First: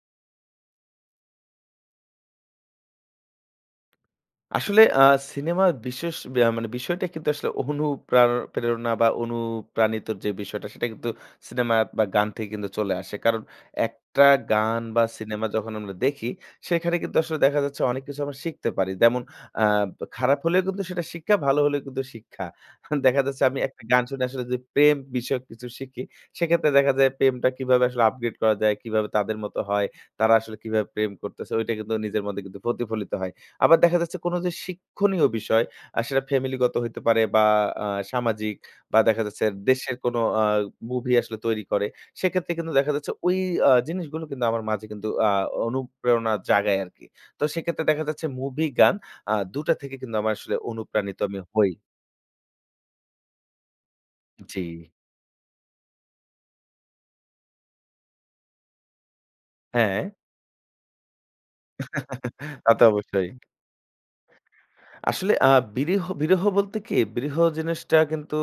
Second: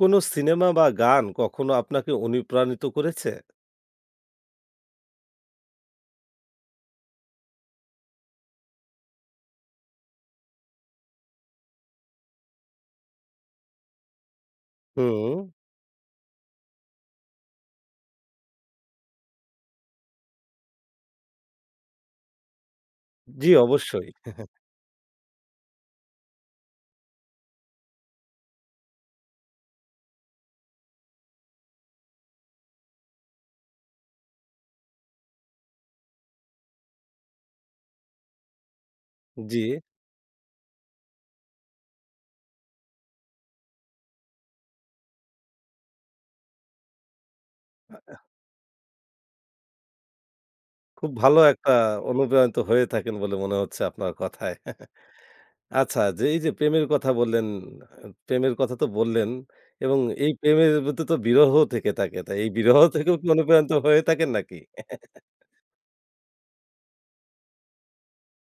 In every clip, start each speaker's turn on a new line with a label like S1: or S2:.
S1: কোনো সিনেমা বা গান কখনো আপনাকে অনুপ্রানিত করেছে?
S2: আসলে আ সিনেমা বিশেষ বেয়া মানে বিষয়টা কিন্তু আসলে অনুপ্রার প্রেরণা বা অনুপ্রাণিতর যে বিষয়টা সেটা কিন্তু সিনেমা বা গান থেকে কিন্তু চলে আসে। কারণ একটা গান বা
S1: হুম।
S2: সিনেমা যখন আমরা দেখি সেখানে কিন্তু আসলে দেখা যাচ্ছে অনেক কিছু আমরা শিখতে পারি। যেমন আ খারাপ হলেও কিন্তু সেটা শিক্ষা, ভালো হলেও কিন্তু শিক্ষা। দেখা যাচ্ছে
S1: জ্বি,
S2: আমি একটা গান
S1: অবশ্যই।
S2: শুনে আসলে যে প্রেম বিষয়ক কিছু শিখি, সেক্ষেত্রে দেখা যায় প্রেমটা কিভাবে আসলে upgrade করা যায়, কিভাবে তাদের মত হয়, তারা আসলে কিভাবে প্রেম করতেছে। ঐটা কিন্তু নিজের মধ্যে প্রতিফলিত হয়। আবার দেখা যাচ্ছে, কোন যে শিক্ষণীয় বিষয় আর সেটা family গত হইতে পারে বা আ সামাজিক বা দেখা যাচ্ছে
S1: জি।
S2: দেশের কোনো আ movie আসলে তৈরি করে। সেক্ষেত্রে কিন্তু দেখা যাচ্ছে ওই আ জিনিসগুলো কিন্তু আমার মাঝে কিন্তু আ অনুপ্রেরণা জাগায় আরকি। তো সেক্ষেত্রে দেখা যাচ্ছে movie গান আ ২ টা থেকে কিন্তু আমার আসলে
S1: খুব
S2: অনুপ্রাণিত
S1: ভালো
S2: আমি
S1: একটা
S2: হই।
S1: অনুপ্রাণিত হয়ে থাকেন বলে মনে হচ্ছে আপনার কথায়।
S2: জ্বি।
S1: আচ্ছা যে এই যে প্রেমের কথা বললেন, আ প্রেমের কথা তো বললেন এবং
S2: হ্যাঁ।
S1: এই প্রেমের মধ্যে তো বিরহ থেকে থাকে। তাই এই বিরহ
S2: তাতো
S1: থেকে
S2: অবশ্যই।
S1: অনুপ্রানিত হয়ে থাকেন নাকি?
S2: আসলে আ বিরহ, বিরহ বলতে কি, বিরহ জিনিসটা কিন্তু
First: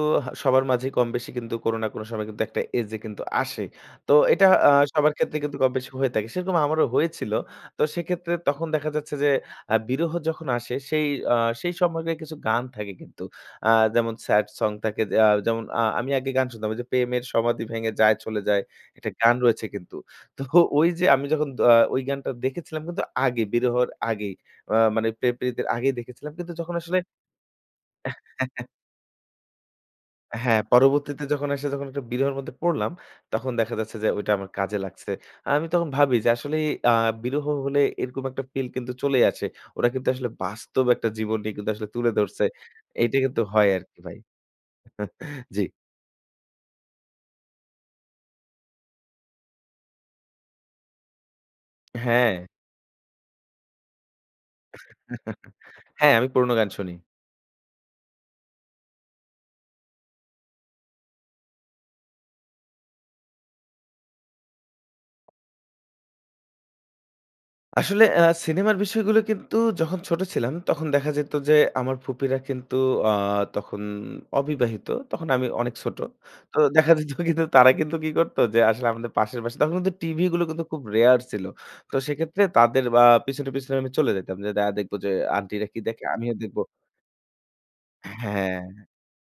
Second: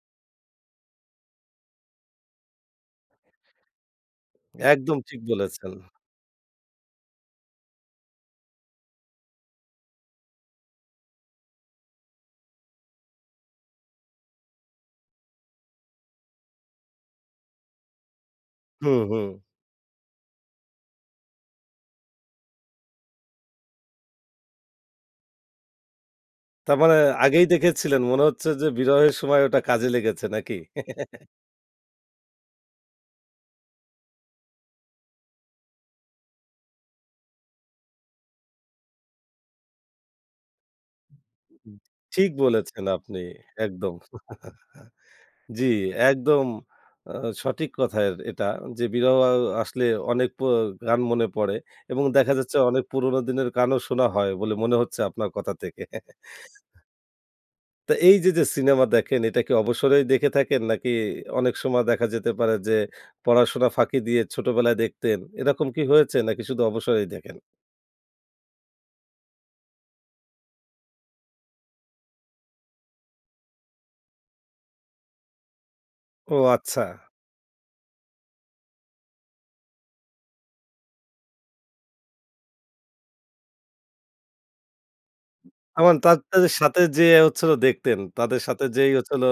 S2: সবার মাঝেই কমবেশি কিন্তু কোনো না কোনো সময় কিন্তু একটা age এ কিন্তু আসে। তো এটা আ
S1: একদম
S2: সবার
S1: ঠিক
S2: ক্ষেত্রে কিন্তু
S1: বলেছেন।
S2: কম বেশি হয়ে থাকে। সেরকম আমারও হয়েছিল। তো সেক্ষেত্রে তখন দেখা যাচ্ছে যে আ বিরহ যখন আসে সেই আ সেই সময়কার কিছু গান থাকে কিন্তু আ যেমন sad song থাকে যে আ যেমন আ আমি আগে গান শুনতাম ওইযে, 'প্রেমের সমাধি ভেঙে যায় চলে যায়'।
S1: হুম,
S2: একটা
S1: হুম।
S2: গান রয়েছে কিন্তু। তো ওই যে আমি যখন দ আ ওই গানটা দেখেছিলাম কিন্তু আগে। বিরহর আগেই অ মানে প্রেম প্রিতির আগেই দেখেছিলাম কিন্তু যখন
S1: তারমানে
S2: আসলে...
S1: আগেই দেখেছিলেন, মনে হচ্ছে যে বিরহের সময় ওটা কাজে লেগেছে নাকি?
S2: হ্যাঁ। পরবর্তীতে যখন এসে যখন একটা বিরহের মধ্যে পড়লাম। তখন দেখা যাচ্ছে যে ঐটা আমার কাজে লাগছে। আ আমি তখন ভাবি যে আসলেই আ বিরহ হলে এরকম একটা feel কিন্তু চলেই আসে। ওরা কিন্তু আসলে বাস্তব একটা জীবনটাই কিন্তু আসলে তুলে
S1: ঠিক
S2: ধরছে।
S1: বলেছেন
S2: এইটা
S1: আপনি,
S2: কিন্তু হয়
S1: একদম।
S2: আরকি ভাই। জ্বি।
S1: জি একদম আ সঠিক কথায় এটা যে বিরহ অ অ আসলে অনেক পো গান মনে পড়ে এবং দেখা
S2: হ্যাঁ।
S1: যাচ্ছে অনেক পুরোনো দিনের গানও শোনা হয় বলে মনে হচ্ছে আপনার কথা থেকে।
S2: হ্যাঁ। আমি পুরনো গান শুনি।
S1: তো এই যে, যে সিনেমা দেখেন এটা কি অবসরেই দেখে থাকেন নাকি অনেক সময় দেখা যেতে পারে যে পড়াশোনা ফাঁকি দিয়ে ছোটবেলায় দেখতেন, এরকম কি হয়েছে নাকি শুধু অবসরেই দেখেন?
S2: আসলে অ্যা সিনেমার বিষয়গুলো কিন্তু যখন ছোট ছিলাম, তখন দেখা যেত যে আমার ফুপিরা কিন্তু অ্যা তখন অবিবাহিত। তখন আমি অনেক ছোট।
S1: ও
S2: তো
S1: আচ্ছা!
S2: দেখা যেত কিন্তু তারা কিন্তু কি করত যে আসলে আমাদের পাশের বাসায় তখন কিন্তু টিভি গুলো কিন্তু খুব rare ছিল। তো সেক্ষেত্রে তাদের আ পিছনে, পিছনে আমি চলে যেতাম। যে দা দেখব যে আন্টিরা কি
S1: আমান
S2: দেখে,
S1: তাদ
S2: আমিও
S1: তাদের
S2: দেখবো।
S1: সাথে যেয়ে হচ্ছিল দেখতেন। তাদের
S2: হ্যাঁ।
S1: সাথে যেয়ে হচ্ছিল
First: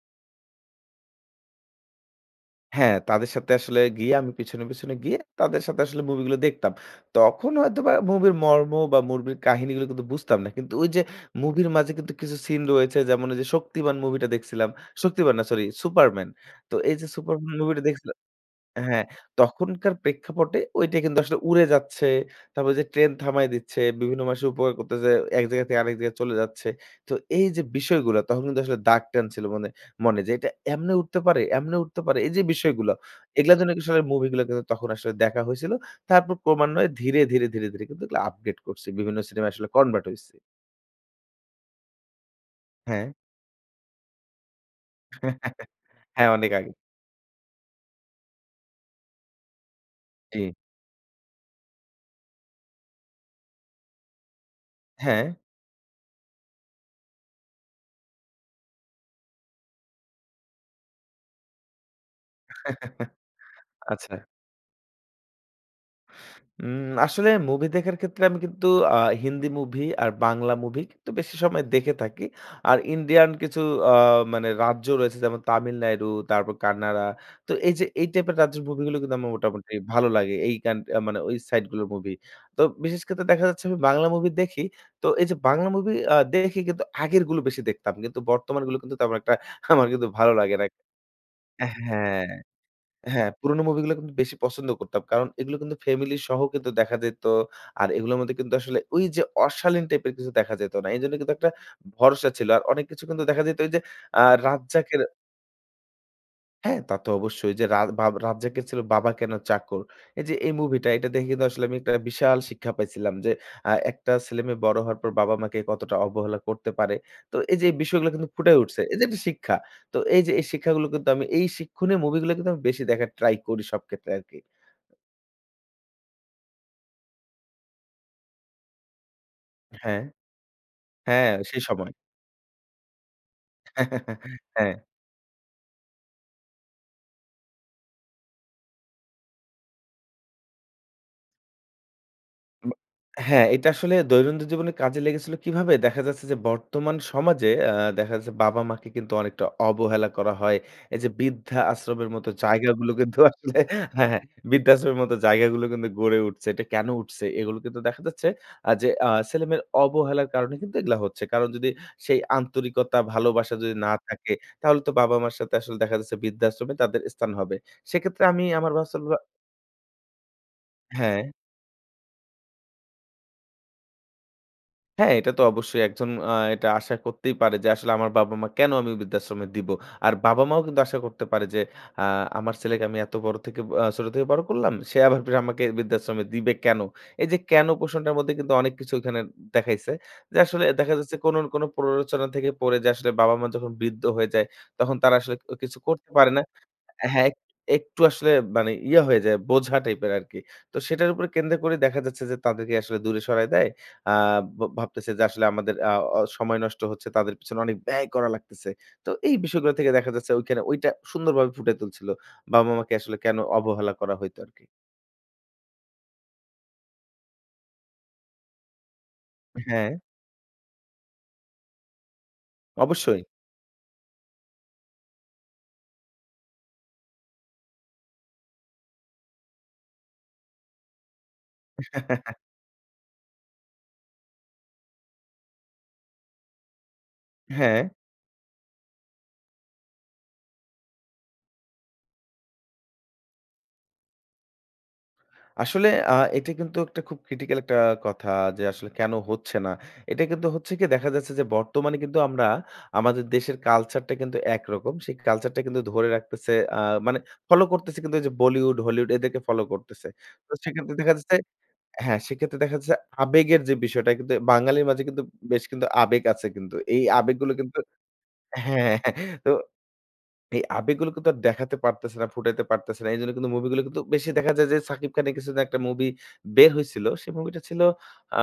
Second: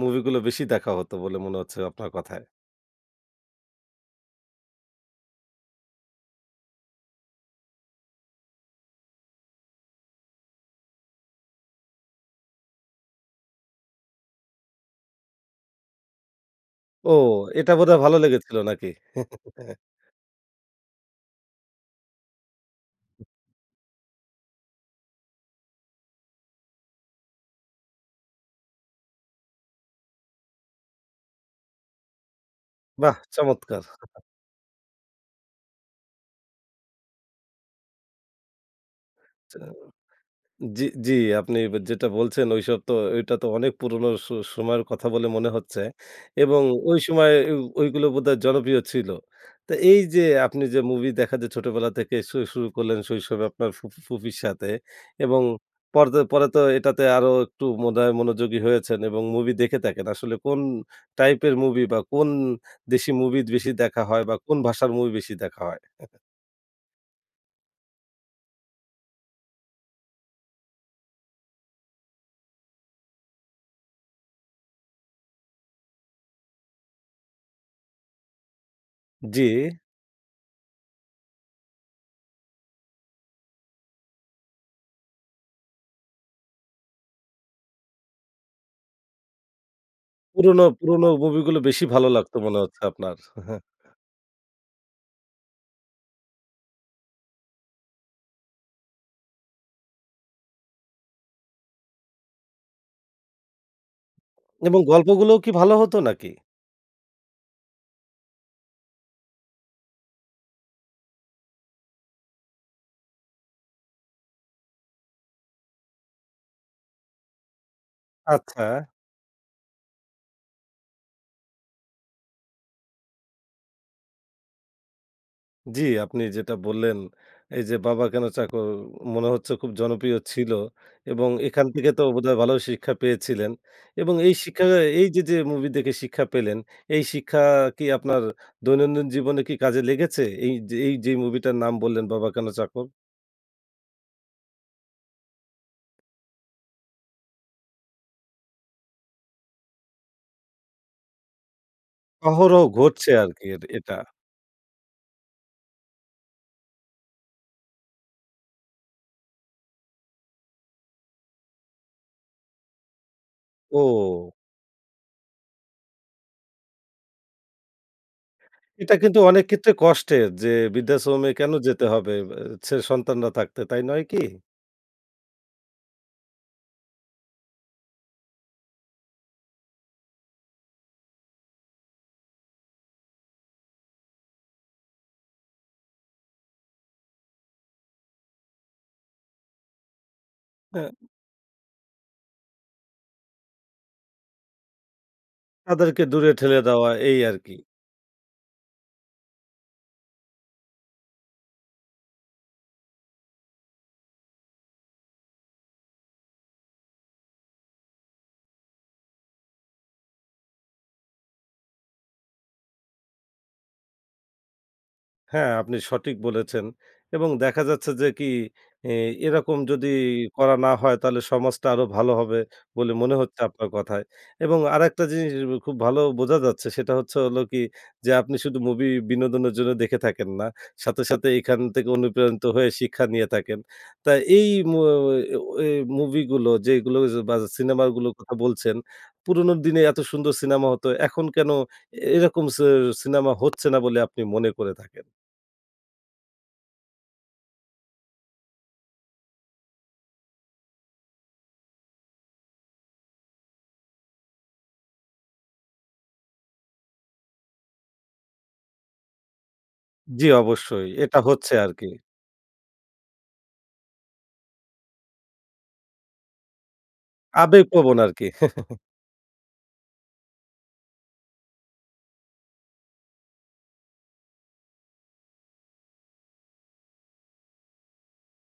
S1: মুভি গুলো বেশি দেখা হত বলে মনে হচ্ছে আপনার কথায়।
S2: হ্যাঁ, তাদের সাথে আসলে গিয়ে, আমি পিছনে, পিছনে গিয়ে তাদের সাথে আসলে মুভি গুলো দেখতাম। তখন হয়তোবা মুভির মর্ম বা মুভির কাহিনীগুলো কিন্তু বুঝতাম না। কিন্তু ওই যে মুভির মাঝে কিন্তু কিছু scene রয়েছে, যেমন ঐ যে শক্তিমান মুভিটা দেখছিলাম। শক্তিমান না সরি, সুপারম্যান। তো এই যে
S1: ও,
S2: সুপারম্যান
S1: এটা
S2: মুভি টা
S1: বোধহয় ভালো
S2: দেখছিলাম।
S1: লেগেছিল নাকি?
S2: হ্যাঁ, তখনকার প্রেক্ষাপটে ঐটা কিন্তু আসলে উড়ে যাচ্ছে, তারপর যে ট্রেন থামায় দিচ্ছে, বিভিন্ন মানুষের উপকার করতেছে, এক জায়গা থেকে আরেক জায়গায় চলে যাচ্ছে। তো এই যে বিষয়গুলো তখন কিন্তু আসলে দাগ টান ছিল মানে মনে, যে এইটা এমনে উঠতে পারে! এমনে উঠতে পারে! এই যে বিষয়গুলো,
S1: বাহ্‌
S2: এগুলার জন্য
S1: চমৎকার!
S2: আসলে মুভি গুলো কিন্তু তখন আসলে দেখা হয়েছিল। তারপর ক্রমান্বয়ে ধীরে, ধীরে, ধীরে, ধীরে কিন্তু এগুলা আপডেট করছি। বিভিন্ন সিনেমায়
S1: চ্য
S2: আসলে convert হইছে।
S1: জ্বি, জ্বি আপনি যেটা বলছেন ঐসব তো
S2: হ্যাঁ।
S1: ঐটা তো অনেক পুরোনো স সময়ের কথা বলে মনে হচ্ছে।
S2: হ্যাঁ, অনেক
S1: এবং
S2: আগে।
S1: ঐ সময় ও ঐগুলো বোধহয় জনপ্রিয় ছিল। তো এই যে
S2: জী।
S1: আপনি যে মুভি দেখা যে ছোটবেলা থেকে শু শুরু করলেন শৈশবে আপনার ফু ফুফির সাথে,
S2: হ্যাঁ।
S1: এবং পরতে পরে তো এটাতে আরো একটু মনে হয় মনোযোগী হয়েছেন এবং মুভি দেখে থাকেন। আসলে কোন টাইপের মুভি বা কোন দেশি মুভি বেশি দেখা হয়
S2: আচ্ছা।
S1: বা কোন ভাষার মুভি বেশি দেখা হয়?
S2: উম আসলে মুভি দেখার ক্ষেত্রে আমি কিন্তু আ হিন্দি মুভি আর বাংলা মুভি কিন্তু বেশি সময় দেখে থাকি। আর ইন্ডিয়ান কিছু অ্যা মানে রাজ্য রয়েছে যেমন তামিলনাড়ু, তারপর কান্নাডা, তো এই যে এই টাইপের রাজ্যের মুভি গুলো কিন্তু আমার
S1: জ্বি।
S2: মোটামুটি ভালো লাগে। এই কান মানে ঐ সাইড গুলোর মুভি। তো বিশেষ ক্ষেত্রে দেখা যাচ্ছে আমি বাংলা মুভি দেখি। তো এই যে বাংলা মুভি আ দেখি কিন্তু আগেরগুলো বেশি দেখতাম। কিন্তু বর্তমানগুলো কিন্তু একটা আমার কিন্তু ভালো লাগে
S1: পুরোনো,
S2: নাই।
S1: পুরোনো মুভি গুলো বেশি ভালো
S2: হ্যাঁ,
S1: লাগতো মনে হচ্ছে আপনার।
S2: হ্যাঁ। পুরোনো মুভি গুলো কিন্তু বেশি পছন্দ করতাম। কারণ এগুলো কিন্তু ফ্যামিলি সহ কিন্তু দেখা যেত আর এগুলোর মধ্যে কিন্তু আসলে ওই যে অশালীন টাইপের কিছু দেখা যেত না। এজন্য কিন্তু একটা ভরসা ছিল। আর অনেক কিছু কিন্তু দেখা যাইতো এইযে অ্যা
S1: এবং
S2: রাজ্জাকের
S1: গল্পগুলোও কি ভালো হতো নাকি?
S2: হ্যাঁ, তা তো অবশ্যই। যে রাজ বাব রাজ্জাকের ছিল 'বাবা কেন চাকর?' এই যে এই মুভি টা এটা দেখে কিন্তু আসলে আমি একটা বিশাল শিক্ষা পাইছিলাম, যে আ একটা ছেলেমেয়ে বড় হওয়ার পর বাবা মাকে কতটা অবহেলা করতে পারে! তো এই যে এই বিষয়গুলো কিন্তু ফুটায়
S1: আচ্ছা।
S2: উঠছে। এই যে একটা শিক্ষা। তো এই যে এই শিক্ষাগুলো কিন্তু আমি এই শিক্ষনীয় মুভি গুলো কিন্তু বেশি দেখার try করি সব ক্ষেত্রে আরকি।
S1: জ্বি। আপনি যেটা বললেন, এই যে 'বাবা কেন চাকর?' মনে হচ্ছে খুব
S2: হ্যাঁ।
S1: জনপ্রিয় ছিল
S2: হ্যাঁ,
S1: এবং
S2: সেই
S1: এখান থেকে
S2: সময়।
S1: তো বোধহয় ভালোই শিক্ষা পেয়েছিলেন এবং এই শিক্ষা
S2: হ্যাঁ।
S1: এই যে, যে movie দেখে শিক্ষা পেলেন। এই শিক্ষা কি আপনার দৈনন্দিন জীবনে কি কাজে লেগেছে? এইযে, এই যে মুভিটার নাম বললেন 'বাবা কেন
S2: ব
S1: চাকর?'
S2: হ্যাঁ, এটা আসলে দৈনন্দিন জীবনে কাজে লেগেছিল কীভাবে? দেখা যাচ্ছে যে, বর্তমান সমাজে আ দেখা যাচ্ছে বাবা মাকে কিন্তু অনেকটা অবহেলা করা হয়। এই যে বৃদ্ধা আশ্রম এর মত
S1: অহরহ
S2: জায়গাগুলো
S1: ঘটছে
S2: কিন্তু
S1: আরকি
S2: আসলে
S1: এদ এটা।
S2: হ্যাঁ, হ্যাঁ। বৃদ্ধাশ্রমের মত জায়গাগুলো কিন্তু গড়ে উঠছে। এটা কেন উঠছে? এগুলো কিন্তু দেখা যাচ্ছে আ যে আ ছেলেমেয়ের অবহেলার কারণে কিন্তু এগুলা হচ্ছে। কারণ যদি সেই আন্তরিকতা, ভালোবাসা যদি না
S1: ও।
S2: থাকে, তাহলে তো বাবা মার সাথে আসলে দেখা যাচ্ছে বৃদ্ধাশ্রমে তাদের স্থান হবে। সেক্ষেত্রে আমি আমার
S1: এটা কিন্তু
S2: বাচ্চাগুলা
S1: অনেক ক্ষেত্রে কষ্টের। যে বৃদ্ধাশ্রমে
S2: হ্যাঁ।
S1: কেন যেতে হবে বে ছেলে সন্তানরা থাকতে, তাই নয় কি?
S2: হ্যাঁ। এটা তো অবশ্যই একজন অ্যা এটা আশা করতেই পারে যে, আসলে আমার বাবা মা, কেন আমি ঐ বৃদ্ধাশ্রমে দিব। আর বাবা মাও কিন্তু আশা করতে পারে যে, অ্যা আমার ছেলেকে আমি এত বড় থেকে অ্যা ছোট থেকে বড় করলাম। সে আবার আমাকে বৃদ্ধাশ্রমে দিবে কেন? এই যে কেন প্রশ্নটার মধ্যে কিন্তু অনেক কিছু ওইখানে দেখাইছে। যে আসলে
S1: হ্যাঁ।
S2: দেখা যাচ্ছে কোন না কোন প্ররোচনা থেকে পড়ে। যে আসলে বাবা মা যখন বৃদ্ধ হয়ে যায় তখন তারা আসলে ক কিছু
S1: তাদেরকে
S2: করতে
S1: দূরে
S2: পারে না।
S1: ঠেলে দেওয়া। এই
S2: হ্যাঁ, এক
S1: আর কী।
S2: একটু আসলে মানে ইয়ে হয়ে যায় বোঝা টাইপের আরকি। তো সেটার উপরে কেন্দ্র করে দেখা যাচ্ছে যে তাদেরকে আসলে দূরে সরায় দেয়। আ ভ ভাবতেছে যে আসলে আমাদের আ অ সময় নষ্ট হচ্ছে। তাদের পিছনে অনেক ব্যয় করা লাগতেছে। তো এই বিষয়গুলার থেকে দেখা যাচ্ছে ঐখানে ঐটা সুন্দরভাবে ফুটাই তুলছিল। বাবা মাকে আসলে কেন অবহেলা করা হইত আরকি।
S1: হ্যাঁ, আপনি সঠিক বলেছেন এবং দেখা যাচ্ছে যে কি? এ এরকম
S2: আ
S1: যদি
S2: হ্যাঁ।
S1: করা না হয় তাহলে সমাজটা আরো ভালো হবে বলে মনে
S2: অবশ্যই।
S1: হচ্ছে আপনার কথায়। এবং আরেকটা জিনিস য খুব ভালো বোঝা যাচ্ছে সেটা হচ্ছে হলো কি? যে আপনি শুধু মুভি বিনোদনের জন্য দেখে থাকেন না সাথে, সাথে এখান থেকে অনুপ্রেরণিত হয়ে শিক্ষা নিয়ে থাকেন। তা এই মো ওয়ে ও এই মুভিগুলো যেগুলো ঐয বায
S2: হ্যাঁ।
S1: সিনেমাগুলোর কথা বলছেন, পুরনো দিনে এত সুন্দর সিনেমা হতো। এখন কেনো এ এরকম সি সিনেমা হচ্ছে না বলে আপনি মনে করে থাকেন?
S2: আসলে আ এইটা কিন্তু একটা খুব ক্রিটিক্যাল একটা কথা যে আসলে কেনো হচ্ছে না? এইটা কিন্তু হচ্ছে কি? দেখা যাচ্ছে যে বর্তমানে কিন্তু আমরা আমাদের দেশের কালচারটা কিন্তু একরকম। সেই কালচারটা কিন্তু ধরে রাখতেছে আ মানে ফলো করতেছে কিন্তু যে Bollywood Hollywood এদেরকে ফলো করতেছে।
S1: জি
S2: তো
S1: অবশ্যই।
S2: সেইক্ষেত্রে দেখা
S1: এটা
S2: যাচ্ছে
S1: হচ্ছে আরকি।
S2: হ্যাঁ, সেক্ষেত্রে দেখা যাচ্ছে আবেগের যে বিষয়টা কিন্তু বাঙালির মাঝে কিন্তু বেশ কিন্তু আবেগ আছে কিন্তু এই আবেগ গুলো কিন্তু
S1: আবেগপ্রবন আরকি।
S2: হ্যাঁ, হ্যাঁ, হ্যাঁ তো এই আবেগগুলো কিন্তু আর দেখাতে পারতেছে না, ফুটাইতে পারতেছে না। এইজন্য কিন্তু মুভিগুলো কিন্তু বেশি দেখা যায় যে শাকিব খানের কিছুদিন একটা মুভি বের হইছিল। সেই মুভি টা ছিল আ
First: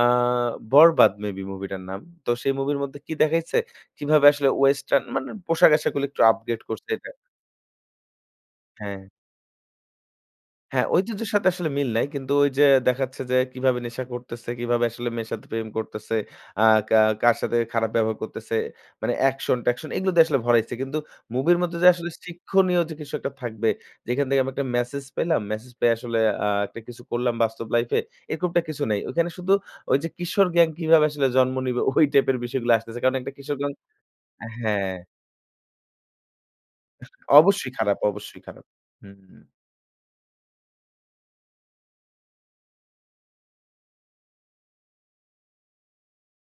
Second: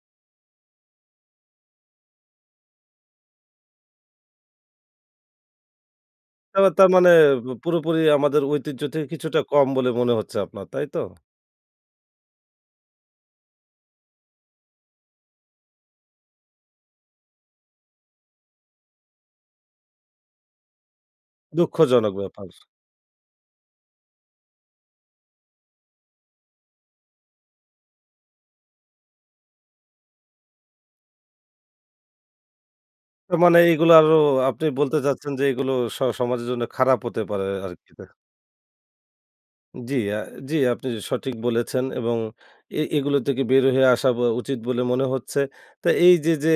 S2: 'বরবাদ' মেবি মুভিটার নাম। তো সেই মুভির মধ্যে কি দেখাইছে? কিভাবে আসলে ওয়েস্টার্ন মানে পোশাকআশাক গুলো একটু আপডেট
S1: এবার তার
S2: করছে এটা।
S1: মানে পু পুরোপুরি আমাদের ঐতিহ্য থেকে
S2: হ্যাঁ।
S1: কিছুটা কম বলে মনে হচ্ছে আপনার, তাই
S2: হ্যাঁ,
S1: তো?
S2: ঐতিহ্যের সাথে আসলে মিল নাই। কিন্তু ঐযে দেখাচ্ছে যে কিভাবে নেশা করতেছে? কিভাবে আসলে মেয়ের সাথে প্রেম করতেছে? আ কা কার সাথে খারাপ ব্যবহার করতেছে? মানে অ্যাকশন-ট্যাকশন এগুলো দিয়ে আসলে ভরাইছে। কিন্তু মুভির মধ্যে যে আসলে
S1: দুঃখজনক ব্যাপার।
S2: শিক্ষণীয় যে কিছু একটা থাকবে, যেখান থেকে আমি একটা ম্যাসেজ পেলাম, ম্যাসেজ পেয়ে আসলে আ একটা কিছু করলাম বাস্তব লাইফে। এরকমটা কিছু নেই। ঐখানে শুধু ঐযে কিশোর গ্যাং কিভাবে আসলে জন্ম নিবে? ওই টাইপের বিষয়গুলো আসতেছে। কারণ একটা
S1: আ
S2: কিশোর
S1: মানে
S2: গং
S1: এগুলো আরো
S2: আ
S1: আপনি বলতে
S2: হ্যাঁ।
S1: চাচ্ছেন যে এগুলো স সমাজের জন্য খারাপ হতে পারে
S2: অবশ্যই
S1: আরকি
S2: খারাপ,
S1: নাহ!
S2: অবশ্যই খারাপ। হুমউ।
S1: জ্বি, আ জ্বি আপনি সঠিক বলেছেন এবং এ এগুলো থেকে বের হয়ে আসা ব উচিৎ বলে মনে হচ্ছে। তো এই যে, যে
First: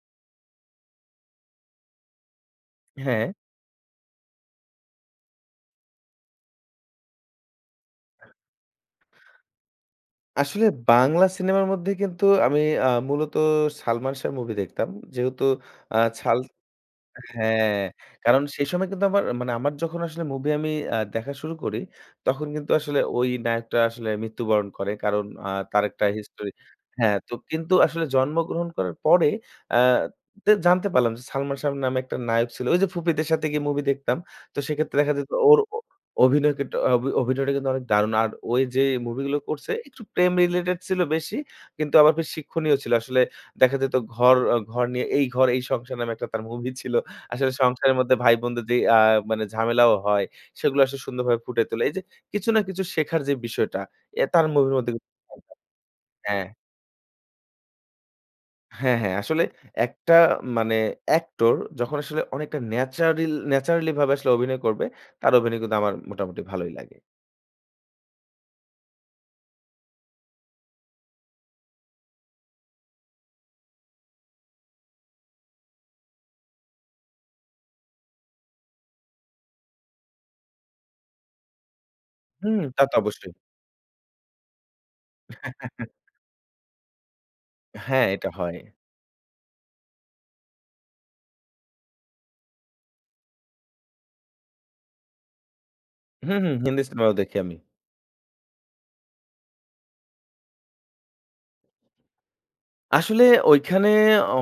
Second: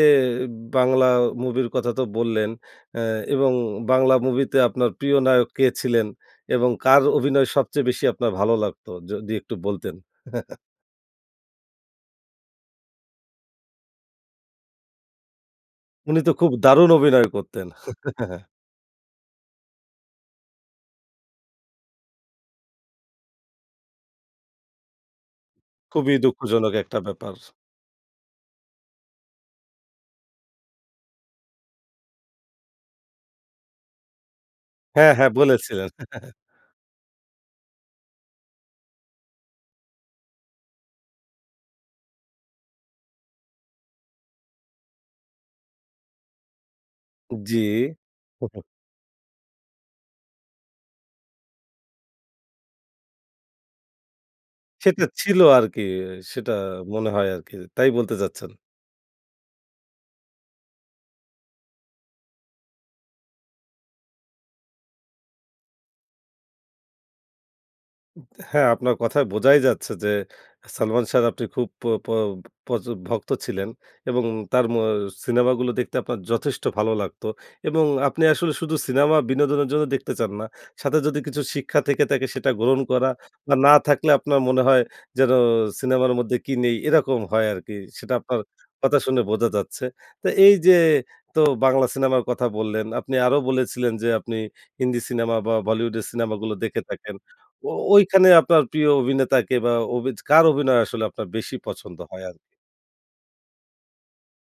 S1: বাংলা movie এর কথা তো বললেন অ্যা
S2: হ্যাঁ।
S1: এবং বাংলা movie তে আপনার প্রিয় নায়ক কে ছিলেন এবং কার অভিনয় সবচেয়ে বেশি আপনার ভালো লাগতো যদি একটু বলতেন?
S2: আসলে বাংলা সিনেমার মধ্যে কিন্তু আমি আ মূলত 'সালমান শাহর' movie দেখতাম। যেহেতু অ্যা
S1: উনি তো
S2: সাল
S1: খুব দারুণ অভিনয় করতেন।
S2: হ্যাঁ, কারণ সেই সময় কিন্তু আমার মানে আমার যখন আসলে movie আমি আ দেখা শুরু করি তখন কিন্তু আসলে ওই নায়কটা আসলে মৃত্যুবরণ করে, কারণ আ তার একটা
S1: খুবই
S2: history
S1: দুঃখজনক একটা
S2: হ্যাঁ, তো
S1: ব্যাপার।
S2: কিন্তু আসলে জন্মগ্রহণ করার পরে, আ তে জানতে পারলাম যে 'সালমান শাহ' নামে একটা নায়ক ছিল, ওই যে ফুপিদের সাথে গিয়ে movie দেখতাম। তো সেক্ষেত্রে
S1: হ্যাঁ,
S2: দেখা
S1: হ্যাঁ,
S2: যেত ওর ও
S1: বলেছিলেন।
S2: অভিনয় কিন্তু, অভি অভিনয়টা কিন্তু অনেক দারুণ। আর ওই যে মুভি গুলো করছে একটু প্রেম related ছিল বেশি। কিন্তু আবার বেশ শিক্ষণীয় ছিল আসলে, দেখা যেত ঘর অ ঘর নিয়ে 'এই ঘর এই সংসার' নামে একটা তার movie ছিল। আসলে
S1: জ্বি।
S2: সংসারের মধ্যে ভাই বোনদের যেই আ মানে ঝামেলাও হয় সেগুলো আসলে সুন্দরভাবে ফুটিয়ে তোলে। এই যে কিছু না কিছু শেখার যে বিষয়টা, এ তার movie এর মধ্যে
S1: সেটা
S2: কিন্তু
S1: ছিল
S2: পেতাম।
S1: আরকি,
S2: হ্যাঁ।
S1: সেটা মনে হয় আরকি, তাই বলতে চাচ্ছেন।
S2: হ্যাঁ, হ্যাঁ, আসলে, একটা মানে actor যখন আসলে অনেকটা natural naturally ভাবে আসলে অভিনয় করবে তার অভিনয় কিন্তু আমার মোটামুটি ভালোই লাগে।
S1: হ্যাঁ, আপনার কথায় বোঝাই যাচ্ছে যে 'সালমান সাহ' র আপনি খুব প প প্রচুর ভক্ত ছিলেন এবং তার ম আ সিনেমাগুলো দেখতে আপনার যথেষ্ট ভালো লাগত। এবং আপনি আসলে শুধু সিনেমা বিনোদনের জন্য দেখতে চান না। সাথে যদি কিছু শিক্ষা থেকে থাকে সেটা
S2: হুম,
S1: গ্রহণ
S2: তা তো
S1: করা
S2: অবশ্যই।
S1: বা না থাকলে আপনার মনে হয় যেনো সিনেমার মধ্যে কি নেই এরকম হয় আর কি।
S2: হ্যাঁ,
S1: সেটা
S2: এটা
S1: আপনার
S2: হয়।
S1: কথা শুনে বোঝা যাচ্ছে। তো এই যে তো বাংলা সিনেমার কথা বললেন আপনি আরও বলেছিলেন যে, আপনি হিন্দি সিনেমা বা বলিউডের
S2: হুম,
S1: সিনেমাগুলো
S2: হুম,
S1: দেখে
S2: হিন্দি সিনেমাও
S1: থাকেন।
S2: দেখি আমি।
S1: ও ঐখানে আপনার প্রিয় অভিনেতা কে বা অভিজ কার অভিনয় আসলে আপনার বেশি পছন্দ হয় আর কি?
S2: আসলে ঐখানে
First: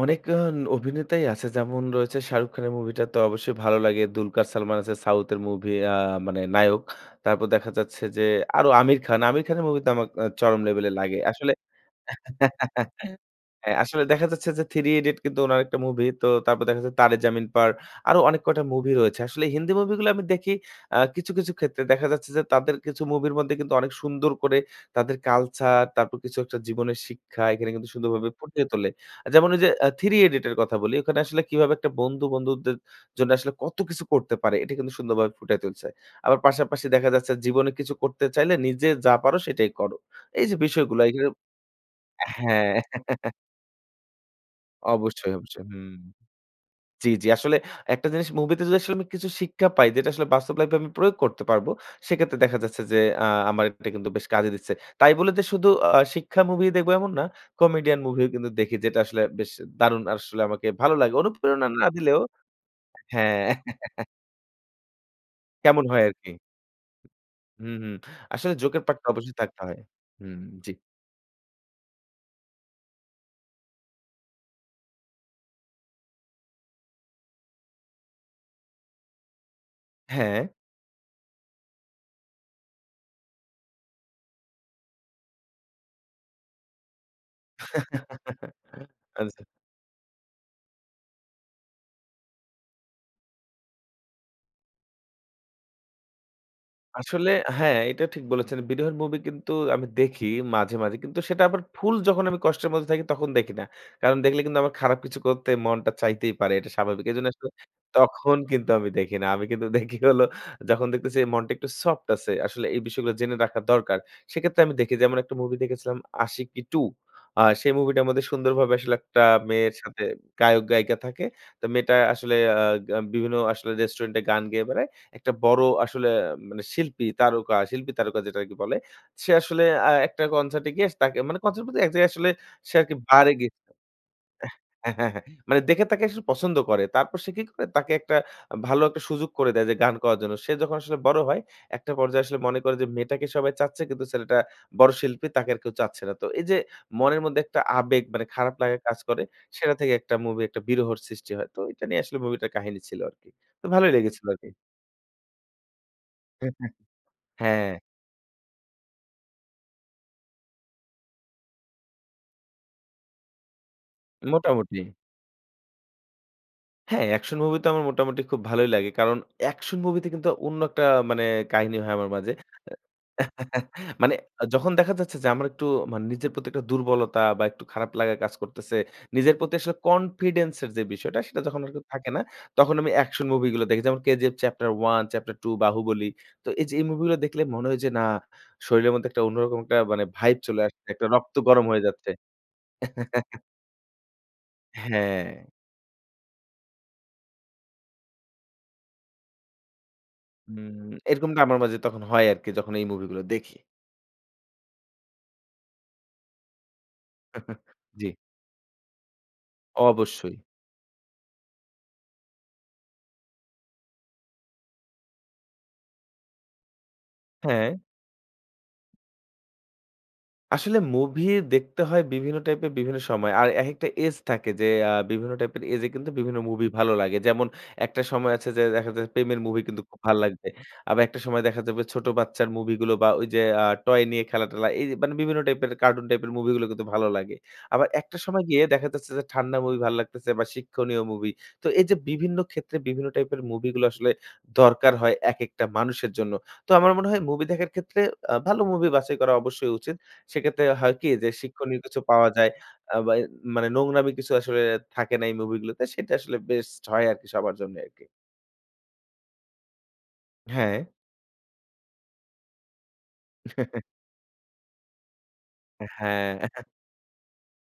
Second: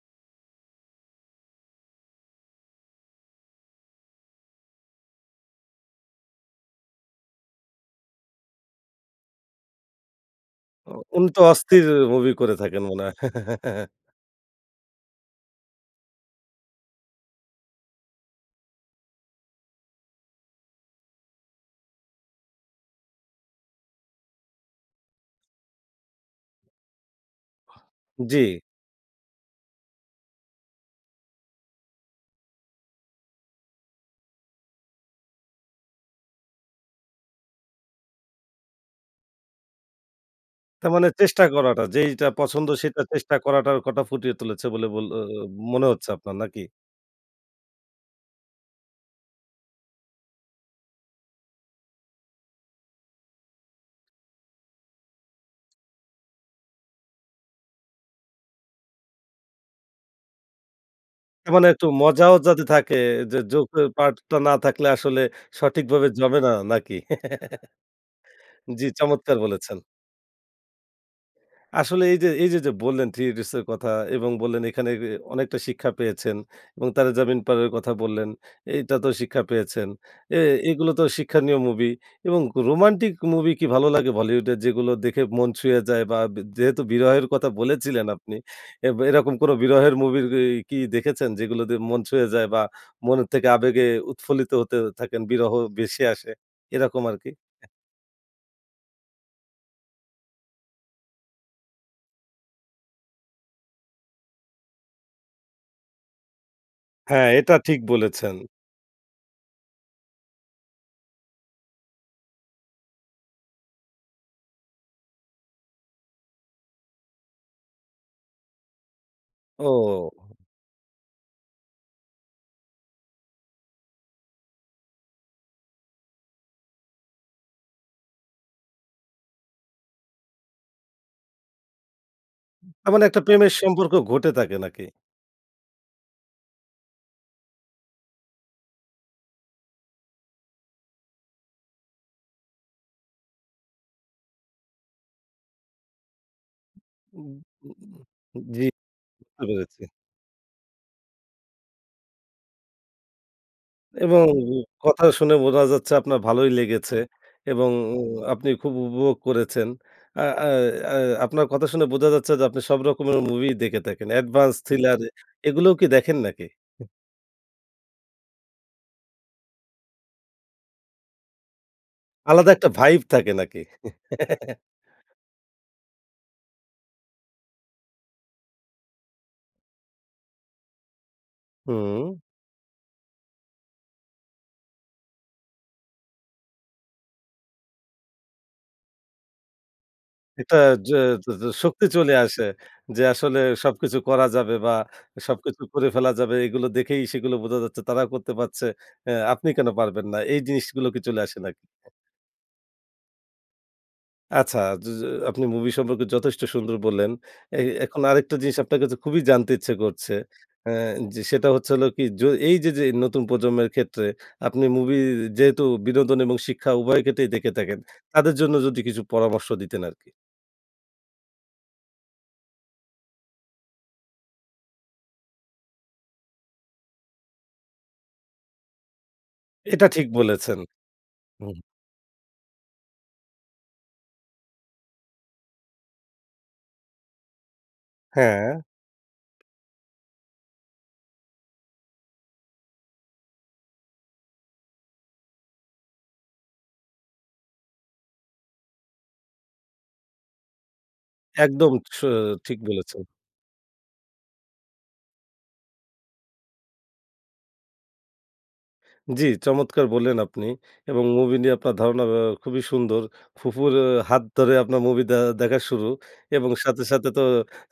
S2: অনেক আ অভিনেতাই আছে। যেমন রয়েছে 'শাহরুখ খান' এর movie টা তো অবশ্যই ভালো লাগে। 'দুলকার সালমান' আছে সাউথ এর movie আ মানে নায়ক। তারপর দেখা যাচ্ছে যে আরো 'আমির খান'। 'আমির খান' এর movie তো আমাক আ চরম level
S1: আ
S2: এ লাগে।
S1: উনি তো
S2: আসলে
S1: অস্থির movie করে থাকেন মনে হয়?
S2: হ্যাঁ, আসলে দেখা যাচ্ছে যে, '3 Idiots' কিন্তু উনার একটা movie তো তারপর দেখা যাচ্ছে যে 'Taare Zameen Par' আরো অনেক কয়টা movie রয়েছে। আসলে হিন্দি movie গুলো আমি দেখি আ কিছু, কিছু ক্ষেত্রে দেখা যাচ্ছে যে, তাদের কিছু movie এর মধ্যে কিন্তু অনেক সুন্দর করে তাদের culture, তারপর কিছু একটা জীবনের শিক্ষা, এখানে কিন্তু সুন্দরভাবে
S1: জি।
S2: ফুটিয়ে তোলে। যেমন ঐ যে আ '3 Idiot' এর কথা বলি। ঐখানে আসলে কিভাবে একটা বন্ধু বন্ধুদের জন্য আসলে কত কিছু করতে পারে এটা কিন্তু সুন্দরভাবে ফুটাই তুলছে। আবার পাশাপাশি দেখা যাচ্ছে জীবনে কিছু করতে চাইলে নিজে যা পারো সেটাই করো। এই যে
S1: তার
S2: বিষয়গুলো
S1: মানে
S2: এগুলা
S1: চেষ্টা করাটা
S2: হ্যাঁ।
S1: যেইটা পছন্দ সেটা চেষ্টা করাটা কথা ফুটিয়ে তুলেছে বলে বল আ
S2: অবশ্যই,
S1: আ
S2: অবশ্যই।
S1: মনে
S2: হুম।
S1: হচ্ছে আপনার নাকি?
S2: জি, জি, আসলে একটা জিনিস movie তে যদি আসলে আমি কিছু শিক্ষা পাই যেটা আসলে বাস্তব life এ আমি প্রয়োগ করতে পারব সেক্ষেত্রে দেখা যাচ্ছে যে আ আমার এটা কিন্তু বেশ কাজে দিচ্ছে। তাই বলে যে শুধু আ শিক্ষা movie ই দেখব এমন না। comedian movie ও কিন্তু দেখি যেটা আসলে বেশ দারুণ আসলে আমাকে ভালো লাগে।
S1: তার মানে
S2: অনুপ্রেরণা
S1: একটু
S2: না দিলেও
S1: মজাও যাতে থাকে যে
S2: হ্যাঁ।
S1: joke এর part টা না থাকলে আসলে
S2: কেমন হয়
S1: সঠিকভাবে
S2: আর কি।
S1: জমে না না কি?
S2: হুম, হুম, আসলে joke এর
S1: জি,
S2: part টা অবশ্যই
S1: চমৎকার
S2: থাকতে
S1: বলেছেন।
S2: হয়। হুম, হুম, জি।
S1: আসলে এই যে এই যে, যে বললেন '3 Idiots' এর কথা এবং বললেন এখানে এ অনেকটা শিক্ষা পেয়েছেন এবং 'Taare Zameen Par' এর কথা বললেন। এইটা তেও শিক্ষা পেয়েছেন। এ
S2: হ্যাঁ।
S1: এগুলো তো শিক্ষানীয় মুভি এবং রোমান্টিক মুভি কি ভালো লাগে বলিউডের যেগুলো দেখে মন ছুঁয়ে যায় বা ব যেহেতু বিরহের কথা বলেছিলেন আপনি, এব এরকম
S2: আচ্ছা।
S1: কোনো বিরহের মুভির ই কি দেখেছেন? যেগুলো দিয়ে মন ছুঁয়ে যায় বা মনের থেকে আবেগে উৎফুল্লিত হতে থাকেন, বিরহ বেশি আসে এরকম আরকি?
S2: আসলে হ্যাঁ, এইটা ঠিক বলেছেন। বিরহর মুভি কিন্তু আমি দেখি মাঝে, মাঝে। কিন্তু সেটা আবার full যখন আমি কষ্টের মধ্যে থাকি, তখন দেখি না। কারণ দেখলে কিন্তু আমার খারাপ কিছু করতে মনটা চাইতেই পারে। এটা স্বাভাবিক।
S1: হ্যাঁ,
S2: এইজন্য আসলে
S1: এটা ঠিক বলেছেন।
S2: তখন কিন্তু আমি দেখি না। আমি কিন্তু দেখি হলো যখন দেখতেছি মনটা একটু soft আছে, আসলে এই বিষয়গুলো জেনে রাখা দরকার, সেক্ষেত্রে আমি দেখি যেমন একটা মুভি দেখেছিলাম 'Ashiqui 2'। আ সেই মুভিটার মধ্যে সুন্দরভাবে আসলে একটা মেয়ের সাথে
S1: ও।
S2: গায়ক গায়িকা থাকে। তো মেয়েটা আসলে আ আ বিভিন্ন আসলে রেস্টুরেন্টে গান গেয়ে বেড়ায়। একটা বড় আসলে মানে শিল্পী, তারকা, শিল্পী তারকা যেটা আর কি বলে, সে আসলে আ একটা কনসার্ট এ গিয়ে তাকে মানে কনসার্ট বলতে কি, এক জায়গায় আসলে সে আরকি
S1: তেমন একটা
S2: bar এ
S1: প্রেমের
S2: গিয়েছিল।
S1: সম্পর্ক ঘটে থাকে নাকি?
S2: হ্যাঁ, হ্যাঁ, হ্যাঁ, মানে দেখে তাকে আসলে পছন্দ করে। তারপর সে কি করে তাকে একটা ভালো একটা সুযোগ করে দেয় যে গান করার জন্য। সে যখন আসলে বড় হয়, একটা পর্যায়ে আসলে মনে করে যে মেয়েটাকে সবাই চাচ্ছে কিন্তু ছেলেটা বড় শিল্পী তাকে আর কেউ চাচ্ছে না। তো এই যে মনের
S1: উম
S2: মধ্যে একটা
S1: উম
S2: আবেগ, মানে খারাপ
S1: জ্বি।
S2: লাগা কাজ করে
S1: বুঝতে
S2: সেটা
S1: পেরেছি।
S2: থেকে একটা মুভি একটা বিরহর সৃষ্টি হয়। তো এইটা নিয়ে আসলে মুভিটার কাহিনী ছিল আরকি। তো ভালোই
S1: এবং
S2: লেগেছিল আরকি।
S1: কথা শুনে বোঝা যাচ্ছে আপনার ভালোই লেগেছে। এবং
S2: হ্যাঁ।
S1: আপনি খুব উপভোগ করেছেন। আ অ্যা অ্যা আপনার কথা শুনে বোঝা যাচ্ছে যে আপনি সব রকমের মুভি দেখে থাকেন। Advance,
S2: মোটামুটি।
S1: thriller এগুলোও কি দেখেন নাকি?
S2: হ্যাঁ, অ্যাকশন মুভি তো আমার মোটামুটি খুব ভালোই লাগে। কারণ অ্যাকশন মুভিতে কিন্তু অন্য একটা মানে কাহিনী হয় আমার মাঝে।
S1: আলাদা একটা vibe থাকে নাকি?
S2: মানে যখন দেখা যাচ্ছে যে আমার একটু মানে নিজের প্রতি একটা দুর্বলতা বা একটু খারাপ লাগা কাজ করতেছে, নিজের প্রতি আসলে confidence এর যে বিষয়টা, সেটা যখন আরকি থাকে
S1: হুম।
S2: না, তখন আমি অ্যাকশন মুভি গুলো দেখি। যেমন 'KGF Chapter 1', Chapter 2, 'Baahubali'। তো এই যে এই মুভি গুলো দেখলে মনে হয় যে না, শরীরের মধ্যে একটা অন্যরকম একটা মানে vibe
S1: এটা
S2: চলে আসছে।
S1: য
S2: একটা
S1: য
S2: রক্ত
S1: য
S2: গরম হয়ে
S1: শক্তি
S2: যাচ্ছে।
S1: চলে আসে। যে আসলে সবকিছু করা যাবে বা
S2: হ্যাঁ।
S1: সবকিছু করে ফেলা যাবে, এগুলো দেখেই সেগুলো বোঝা যাচ্ছে, তারা করতে পারছে, অ্যা আপনি কেন পারবেন না? এই জিনিসগুলো
S2: উম
S1: কি চলে আসে
S2: এরকমটা আমার
S1: নাকি?
S2: মাঝে তখন হয় আরকি যখন এই মুভি গুলা দেখি।
S1: আচ্ছা, য আপনি মুভি সম্পর্কে যথেষ্ট সুন্দর বললেন। এ এখন
S2: জ্বী।
S1: আরেকটা জিনিস আপনার কাছে খুবই জানতে ইচ্ছা করছে।
S2: অবশ্যই।
S1: আ যে সেটা হচ্ছে হল কি? যে এই যে যে নতুন প্রজন্মের ক্ষেত্রে আপনি মুভি যেহেতু বিনোদন এবং শিক্ষা উভয় ক্ষেত্রেই দেখে থাকেন,
S2: হ্যাঁ।
S1: তাদের জন্য যদি কিছু পরামর্শ দিতেন আরকি।
S2: আসলে movie দেখতে হয় বিভিন্ন type এর বিভিন্ন সময়। আর একেকটা age থাকে যে আ বিভিন্ন type এর age এ কিন্তু বিভিন্ন movie ভালো লাগে। যেমন একটা সময় আছে যে দেখা যায় যে প্রেমের movie কিন্তু
S1: এটা
S2: খুব
S1: ঠিক
S2: ভালো লাগবে।
S1: বলেছেন।
S2: আবার একটা সময়
S1: হুম।
S2: দেখা যাবে ছোট বাচ্চার মুভি গুলো বা ওই যে আ toy নিয়ে খেলা টেলা এই মানে বিভিন্ন type এর cartoon type এর movie গুলো কিন্তু ভালো লাগে। আবার একটা সময়
S1: হ্যাঁ।
S2: গিয়ে দেখা যাচ্ছে যে ঠান্ডা movie ভালো লাগতেসে বা শিক্ষণীয় movie. তো এই যে বিভিন্ন ক্ষেত্রে বিভিন্ন type এর movie গুলো আসলে দরকার হয় একেকটা মানুষের জন্য। তো আমার মনে হয় movie দেখার ক্ষেত্রে আ ভালো movie বাছাই করা অবশ্যই উচিত। সেক্ষেত্রে হয় কি? যে
S1: একদম
S2: শিক্ষণীয়
S1: স
S2: কিছু পাওয়া যায়
S1: ঠিক
S2: আ
S1: বলেছেন।
S2: বা মানে নোংরামি কিছু আসলে থাকে না এই movie গুলোতে সেটা আসলে best হয় আরকি সবার জন্য আরকি।
S1: জ্বী, চমৎকার বললেন আপনি
S2: হ্যাঁ।
S1: এবং movie নিয়ে আপনার ধারণা আ খুবই সুন্দর। ফুফুর হাত ধরে আপনার movie দে দেখা শুরু
S2: হ্যাঁ।
S1: এবং সাথে, সাথে তো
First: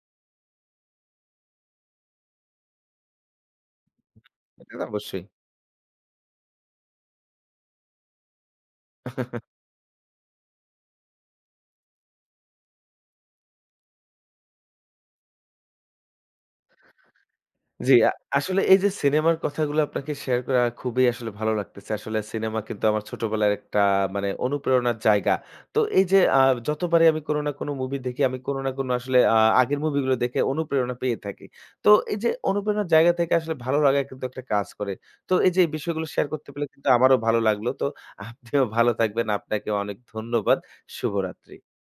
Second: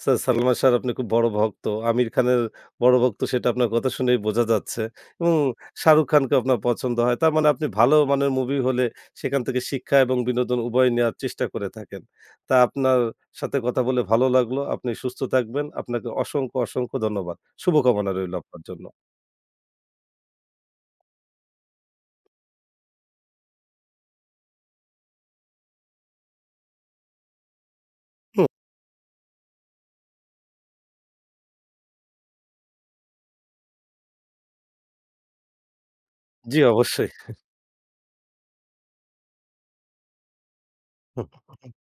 S1: সা সালমান সাহর আপনি খুব বড় ভক্ত। আমির খানের বড় ভক্ত সেটা আপনার কথা শুনেই
S2: হুম,
S1: বোঝা
S2: এটা
S1: যাচ্ছে
S2: তো অবশ্যই।
S1: এবং শাহরুখ খানকে আপনার পছন্দ হয়। তারমানে আপনি ভালো মানের movie হলে সেখান থেকে শিক্ষা এবং বিনোদন উভয় নেয়ার চেষ্টা করে থাকেন। তা আপনার সাথে কথা বলে ভালো লাগলো। আপনি সুস্থ থাকবেন, আপনাকে অসংখ্য, অসংখ্য ধন্যবাদ।
S2: জ্বী।
S1: শুভকামনা
S2: আ
S1: রইলো
S2: আসলে
S1: আপনার
S2: এই
S1: জন্য।
S2: যে cinema র কথাগুলো আপনাকে share করে আমার খুবই আসলে ভালো লাগতেছে। আসলে cinema কিন্তু আমার ছোটবেলার একটা মানে অনুপ্রেরণার জায়গা। তো এই যে আ যতবারই আমি কোন না কোন movie দেখি আমি
S1: হুম।
S2: কোন না কোন আসলে আ আগের movie গুলো দেখে অনুপ্রেরণা পেয়ে থাকি। তো এই যে অনুপ্রেরণার জায়গা থেকে আসলে ভালো লাগা কিন্তু একটা কাজ করে। তো এই যে এই বিষয়গুলো share করতে
S1: জ্বী।
S2: পারে কিন্তু
S1: অবশ্যই।
S2: আমারও ভালো লাগলো। তো আপনিও ভালো থাকবেন। আপনাকে অনেক ধন্যবাদ।
S1: হুম,
S2: শুভরাত্রি।
S1: হুম।